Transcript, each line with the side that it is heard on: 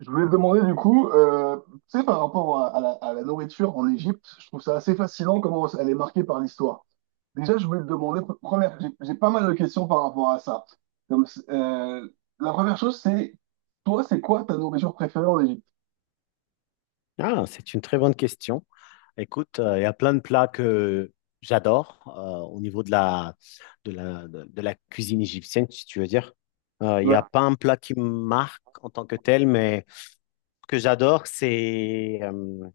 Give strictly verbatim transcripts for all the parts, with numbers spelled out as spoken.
right: Je voulais te demander du coup, euh, tu sais, par rapport à, à la, à la nourriture en Égypte, je trouve ça assez fascinant comment elle est marquée par l'histoire. Déjà, je voulais te demander, pre- première, j'ai j'ai pas mal de questions par rapport à ça. Comme, c- euh, la première chose, c'est, toi, c'est quoi ta nourriture préférée en Égypte?
left: Ah, c'est une très bonne question. Écoute, euh, il y a plein de plats que j'adore euh, au niveau de la, de la, de, de la cuisine égyptienne, si tu veux dire. Euh, il n'y
right: Ouais,
left: a pas un plat qui me marque en tant que tel, mais ce que j'adore, c'est euh,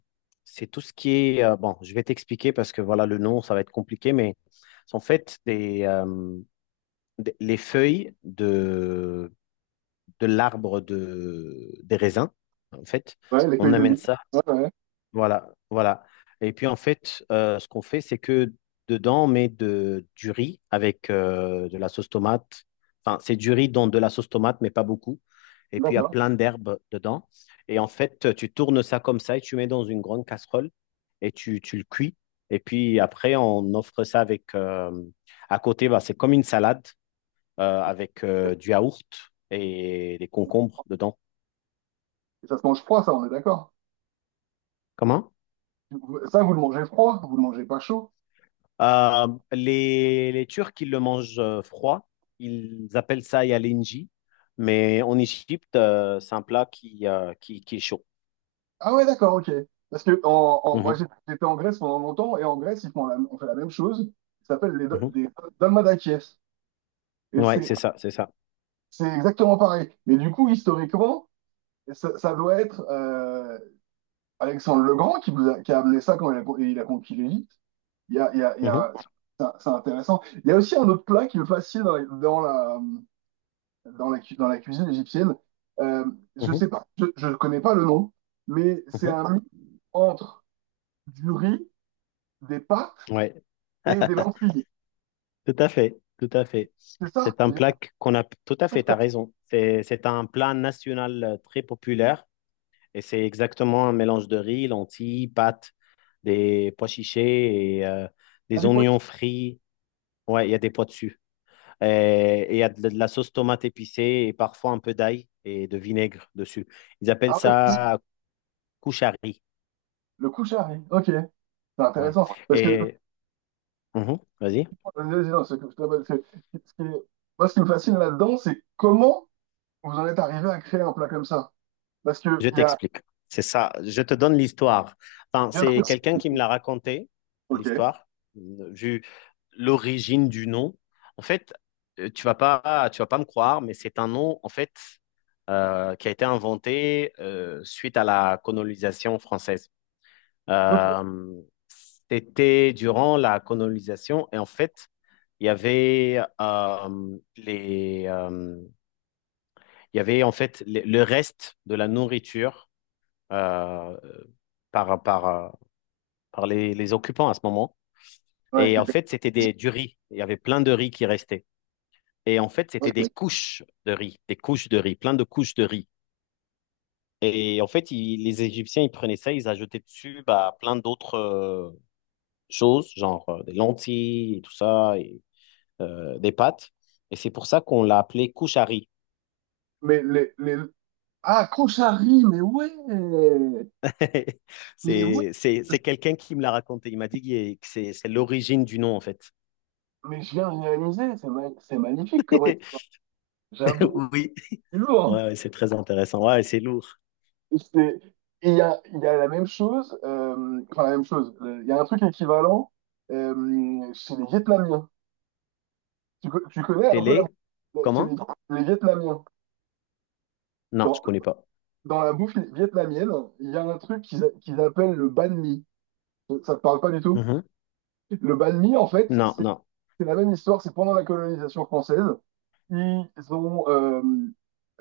left: c'est tout ce qui est... euh, bon, je vais t'expliquer parce que voilà, le nom, ça va être compliqué, mais c'est en fait des, euh, des- les feuilles de, de l'arbre de, des raisins, en fait.
right: ouais, les
left: On
right: feuilles de
left: amène
right: vie.
left: ça.
right: Ouais, ouais,
left: Voilà, voilà. Et puis en fait, euh, ce qu'on fait, c'est que dedans, on met de, du riz avec euh, de la sauce tomate. Enfin, c'est du riz dans de la sauce tomate, mais pas beaucoup. Et puis il y a
right: d'accord.
left: plein d'herbes dedans. Et en fait, tu tournes ça comme ça et tu mets dans une grande casserole et tu, tu le cuis. Et puis après, on offre ça avec. euh, à côté, bah, c'est comme une salade euh, avec euh, du yaourt et des concombres dedans.
right: Et ça se mange froid, ça, on est d'accord.
left: Comment?
right: Ça, vous le mangez froid, vous le mangez pas chaud.
left: Euh, les, les Turcs, ils le mangent euh, froid. Ils appellent ça yalenji. Mais en Égypte, euh, c'est un plat qui, euh, qui, qui est chaud.
right: Ah ouais, d'accord, ok. Parce que en, en- moi,
left: Mhm,
right: j'ai- j'étais en Grèce pendant longtemps, et en Grèce, ils font la, on fait la même chose. Ça s'appelle les do-
left: mhm.
right: des dalmadakiès. Et
left: Ouais,
right: c'est
left: c'est ça, c'est ça.
right: c'est exactement pareil. Mais du coup, historiquement, ça, ça doit être euh, Alexandre le Grand qui, nous a, qui a amené ça quand il a, con- il a conquis l'Égypte. Il y a, il y a, il y
left: Mhm,
right: a, c'est c'est intéressant. Il y a aussi un autre plat qui me fascine dans, dans la, dans la, cu- dans la cuisine égyptienne. Euh, je
left: mhm,
right: sais pas, je, je connais pas le nom, mais c'est
left: mhm.
right: un mix entre du riz, des pâtes
left: Ouais,
right: et des lentilles.
left: tout à fait, tout à fait.
right: C'est ça?
left: C'est un
right: Il y a
left: plat qu'on a... Tout à
right: un truc
left: fait, t'as
right: comme ça.
left: raison. C'est, c'est un plat national euh, très populaire. Et c'est exactement un mélange de riz, lentilles, pâtes, des pois chichés et euh,
right: Ah,
left: des
right: des
left: oignons
right: poissons.
left: frits. Ouais, il y a des pois dessus. Euh, et il y a de, de la sauce tomate épicée et parfois un peu d'ail et de vinaigre dessus. Ils appellent
right: Ah ouais, si.
left: ça kouchari.
right: Le couchari. Ok. C'est
left: Ouais.
right: intéressant. Parce que,
left: Et mhm, vas-y,
right: vas-y, non, c'est- c'est- c'est- ce qui est- moi, ce qui me fascine là-dedans, c'est comment vous en êtes arrivé à créer un plat comme ça. Parce que,
left: je
right: il y a,
left: t'explique. C'est ça, je te donne l'histoire. Enfin,
right: bien
left: c'est
right: sûr.
left: quelqu'un qui me l'a raconté,
right: Ok.
left: l'histoire, vu l'origine du nom. En fait, euh, tu vas pas, tu vas pas me croire, mais c'est un nom, en fait, euh, qui a été inventé euh, suite à la colonisation française.
right: Ok.
left: Euh, c'était durant la colonisation et en fait, il y avait euh, les, euh, il y avait en fait le le reste de la nourriture euh, par, par, euh, par les, les occupants à ce moment.
right: Ouais,
left: Et
right: qui
left: en
right: était-
left: fait, c'était des, du riz. Il y avait plein de riz qui restait. Et en fait, c'était des
right: ok.
left: couches de riz, des couches de riz, plein de couches de riz. Et en fait, ils- les Égyptiens, ils prenaient ça, ils ajoutaient dessus bah, plein d'autres euh, choses, genre euh, des lentilles et tout ça, et euh, des pâtes. Et c'est pour ça qu'on l'a appelé Kouchari.
right: Mais les, les... Ah, Couchari, mais ouais! Mais ouais!
left: C'est, c'est, c'est quelqu'un qui me l'a raconté. Il m'a dit que c'est, c'est l'origine du nom, en fait.
right: Mais je viens de réaliser, c'est ma- c'est magnifique comment... J'avoue,
left: Oui,
right: c'est
left: ouais,
right: lourd.
left: ouais, c'est très intéressant. Ouais, c'est lourd.
right: c'est- Il y a, il y a la même chose, euh, enfin la même chose, le- il y a un truc équivalent euh, chez les Vietnamiens. Tu, co- tu connais un peu la
left: Télé,
right: Chez les,
left: comment?
right: les Vietnamiens.
left: Non, je
right: Dans,
left: connais pas.
right: dans la bouffe vietnamienne, il y a un truc qu'ils a- qu'ils appellent le banh mi. Ça ne te parle pas du tout?
left: Mhm.
right: Le banh mi, en fait,
left: Non,
right: c'est...
left: non.
right: C'est la même histoire, c'est pendant la colonisation française, ils ont, euh,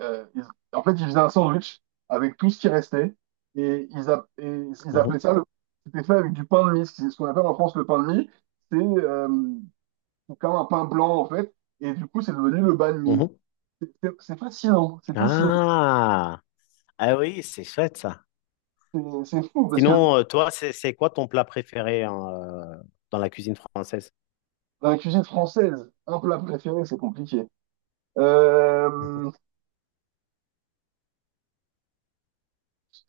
right: euh, ils- en fait, ils faisaient un sandwich avec tout ce qui restait et ils, a- et ils
left: Mhm,
right: appelaient ça le. C'était fait avec du pain de mie. C'est ce qu'on appelle en France le pain de mie. C'est euh, c'est comme un pain blanc en fait, et du coup, c'est devenu le banh
left: mhm.
right: mi. C'est c'est- c'est fascinant, c'est fascinant,
left: Ah, ah oui, c'est chouette ça.
right: c'est c'est fou parce que
left: Sinon, euh, toi, c'est c'est quoi ton plat préféré hein, euh, dans la cuisine française?
right: dans la cuisine française, un plat préféré, c'est compliqué. Euh,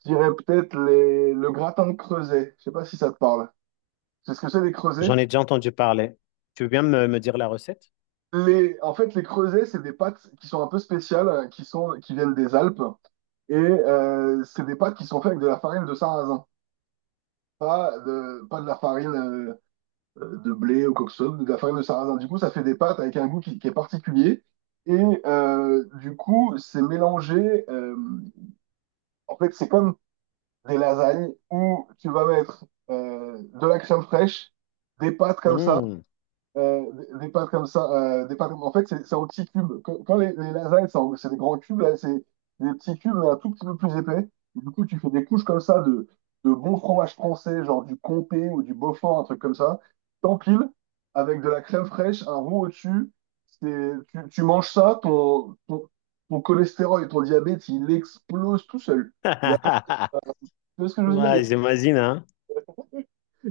right: je dirais peut-être les- le gratin de Creuset. Je sais pas si ça te parle. C'est ce que c'est les creusets.
left: J'en ai déjà entendu parler. Tu veux bien me, me dire la recette?
right: Les, en fait, Les creusets, c'est des pâtes qui sont un peu spéciales, euh, qui sont, qui viennent des Alpes, et euh, c'est des pâtes qui sont faites avec de la farine de sarrasin, pas de, pas de la farine euh, euh, de blé ou quoi que ce soit, mais de la farine de sarrasin. Du coup, ça fait des pâtes avec un goût qui, qui est particulier, et euh, du coup, c'est mélangé. Euh, en fait, c'est comme des lasagnes où tu vas mettre euh, de la crème fraîche, des pâtes comme ça,
left: Hmm.
right: euh, des, des pâtes comme ça, euh, des pâtes comme- En fait, c'est c'est en petits cubes. Quand, quand les, les lasagnes, c'est en- c'est des grands cubes, là, c'est des petits cubes, mais un tout petit peu plus épais. Et du coup, tu fais des couches comme ça de, de bon fromage français, genre du comté ou du Beaufort, un truc comme ça. T'empiles avec de la crème fraîche, un roux au-dessus. C'est- Tu, tu manges ça, ton, ton, ton cholestérol et ton diabète, il explose tout seul. Il y a, tu vois ce que je veux dire? Il y
left: Ouais,
right: a-
left: j'imagine, hein?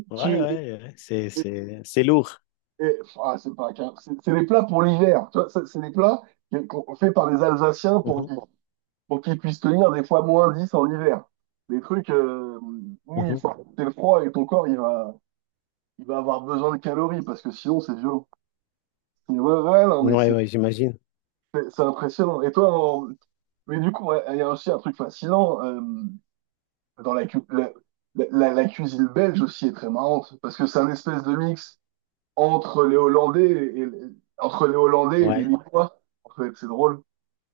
left: Ouais, ouais, ouais. C'est, c'est, c'est lourd.
right: Et, ah, c'est pas qu'un- c'est c'est des plats pour l'hiver. Tu vois, ça, c'est des plats qui- qu'on fait par les Alsaciens pour,
left: Mhm,
right: qu'ils- pour qu'ils puissent tenir des fois moins dix en hiver. Des trucs euh, où il
left: mhm.
right: faut accepter le froid et ton corps il va, il va avoir besoin de calories parce que sinon c'est violent. Et ouais, ouais, non, mais
left: Ouais,
right: c'est
left: ouais, j'imagine.
right: c'est- c'est impressionnant. Et toi, en- mais du coup, ouais, il y a aussi un truc fascinant euh, dans la, cu- la, la, la- la cuisine belge aussi est très marrante parce que c'est un espèce de mix entre les Hollandais et entre les Hollandais et les
left: Ouais.
right: Lillois. En fait, c'est drôle.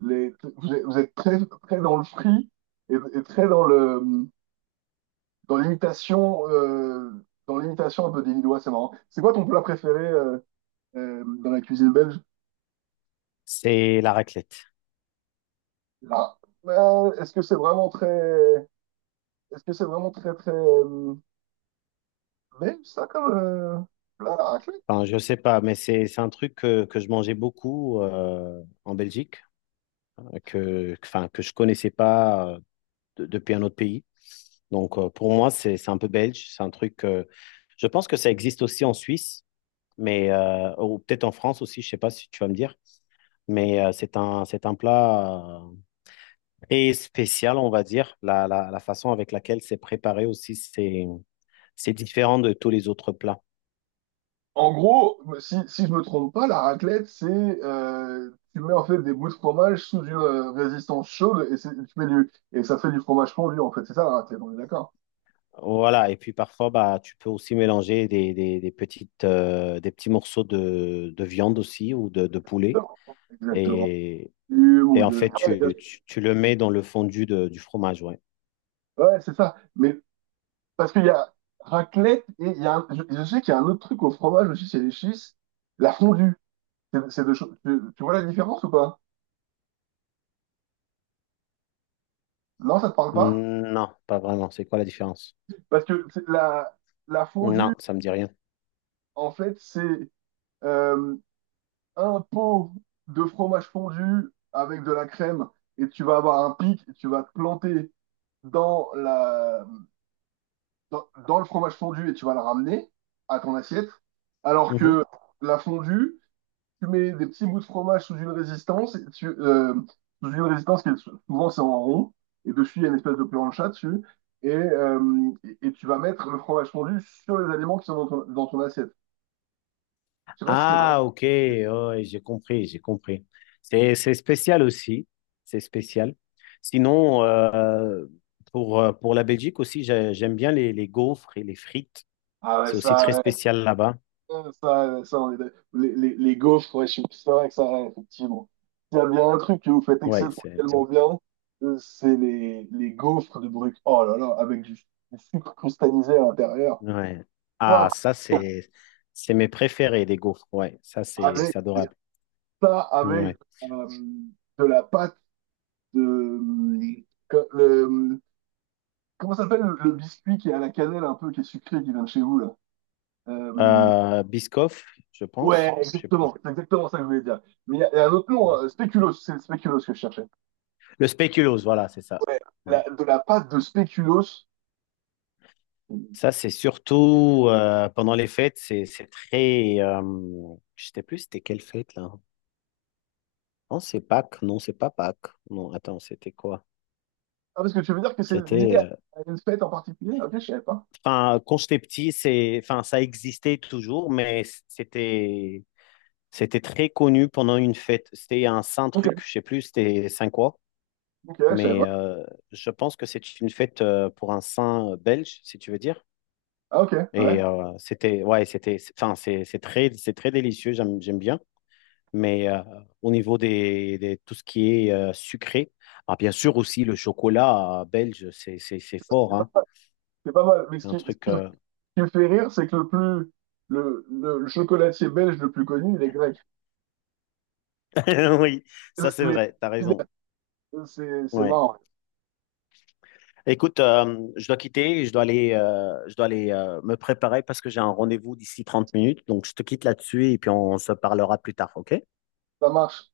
right: Les, vous êtes, vous êtes très, très dans le free et, et très dans le dans l'imitation euh, dans l'imitation un peu des Lillois, c'est marrant. C'est quoi ton plat préféré euh, euh, dans la cuisine belge?
left: C'est la raclette.
right: Là, euh, est-ce que c'est vraiment très est-ce que c'est vraiment très très euh, belge ça comme euh, plat?
left: Enfin, je sais pas, mais c'est, c'est un truc que, que je mangeais beaucoup euh, en Belgique. Que, enfin, que je connaissais pas euh, de- depuis un autre pays. Donc, euh, pour moi, c'est, c'est un peu belge. C'est un truc. euh, je pense que ça existe aussi en Suisse, mais euh, ou peut-être en France aussi. Je sais pas si tu vas me dire. Mais euh, c'est un, c'est un plat euh, très spécial, on va dire. La, la, la façon avec laquelle c'est préparé aussi, c'est, c'est différent de tous les autres plats.
right: En gros, si, si je me trompe pas, la raclette, c'est euh, tu mets en fait des bouts de fromage sous une euh, résistance chaude et, c'est- tu mets du, et ça fait du fromage fondu en fait. C'est ça la raclette, on est d'accord?
left: Voilà, et puis parfois, bah, tu peux aussi mélanger des, des, des petites, euh, des petits morceaux de, de viande aussi ou de, de poulet.
right: Exactement.
left: Et,
right: Du-
left: et
right: ou
left: en
right: de-
left: fait, tu, tu, tu le mets dans le fondu de- du fromage, ouais.
right: Ouais, c'est ça. Mais parce qu'il y a raclette et il y a un- je, je sais qu'il y a un autre truc au fromage aussi chez les schistes, la fondue. C'est c'est deux choses. Tu, tu vois la différence ou pas? Non, ça te parle pas?
left: Non, pas vraiment. C'est quoi la différence?
right: Parce que c'est la, la fondue,
left: Non, ça me dit rien.
right: en fait, c'est euh, un pot de fromage fondu avec de la crème et tu vas avoir un pic et tu vas te planter dans la, dans, dans le fromage fondu et tu vas le ramener à ton assiette. Alors que la fondue, tu mets des petits bouts de fromage sous une résistance, et tu, euh, sous une résistance qui est sou- souvent c'est en rond et dessus il y a une espèce de plancha dessus. Et, euh, et, et tu vas mettre le fromage fondu sur les aliments qui sont dans ton, dans ton assiette. Je sais pas si c'est...
left: Ah, ok, ouais, j'ai compris, j'ai compris. C'est, c'est spécial aussi, c'est spécial. Sinon, euh, pour, euh, pour la Belgique aussi, j'ai- j'aime bien les, les gaufres et les frites.
right: Ah ouais,
left: C'est aussi très
right: ça,
left: spécial là-bas.
right: Euh, Ça, ça, on est d'ac- les, les, les gaufres, ouais, je suis c'est vrai que ça, ouais, effectivement. S'il y a bien un truc que vous faites
left: Ouais, c'est,
right: exceptionnellement bien, euh, c'est les, les gaufres de Bruck. Oh là là, avec du, du sucre cristallisé à l'intérieur.
left: ouais. Ah,
right: Hop,
left: ça, c'est, c'est mes préférés, les gaufres. Ouais, ça, c'est,
right: avec
left: c'est adorable.
right: ça, avec
left: Ouais.
right: euh, de la pâte de. Que- le, comment ça s'appelle le, le biscuit qui est à la cannelle un peu, qui est sucré, qui vient de chez vous là? Euh,
left: Euh, Biscoff, je
right: ouais,
left: pense, je sais plus.
right: exactement, c'est exactement ça que je voulais dire. Mais il y, a il y a un autre nom,
left: Ouais.
right: hein, spéculoos, c'est le spéculoos que je cherchais.
left: Le spéculoos, voilà, c'est ça.
right: La-
left: Ouais.
right: de la pâte de spéculoos.
left: Ça, c'est surtout euh, pendant les fêtes, c'est c'est très. euh, je sais plus c'était quelle fête là. Non, c'est Pâques. Non, c'est pas Pâques. Non, attends, c'était quoi?
right: Ah, parce que tu veux dire que c'est lié
left: C'était.
right: à
left: euh,
right: à une fête en particulier? Ok, je savais pas.
left: Enfin, quand j'étais petit, c'est. Enfin, ça existait toujours, mais c'était. C'était très connu pendant une fête. C'était un saint
right: Ok,
left: truc, je sais plus, c'était saint quoi.
right: ok, je savais
left: Mais
right: pas.
left: euh, je pense que c'est une fête euh, pour un saint euh, belge, si tu veux dire.
right: Ah, ok,
left: Et
right: ouais,
left: euh, c'était, ouais, c'était, enfin, c'est c'est très, c'est très délicieux. J'aime, j'aime bien. Mais euh, au niveau des, des- tout ce qui est euh, sucré, ah, bien sûr aussi le chocolat euh, belge, c'est, c'est, c'est fort, hein.
right: c'est pas mal. Mais ce
left: C'est un
right: qui, ce
left: truc.
right: qui- ce
left: euh,
right: qui me fait rire, c'est que le plus, le, le, le chocolatier belge le plus connu, il est grec.
left: Oui, ça c'est
right: Les-
left: vrai, t'as raison.
right: C'est, c'est
left: Ouais.
right: marrant,
left: Écoute, euh, je dois quitter, je dois aller, euh, je dois aller euh, me préparer parce que j'ai un rendez-vous d'ici trente minutes. Donc je te quitte là-dessus et puis on se parlera plus tard, ok?
right: ça marche.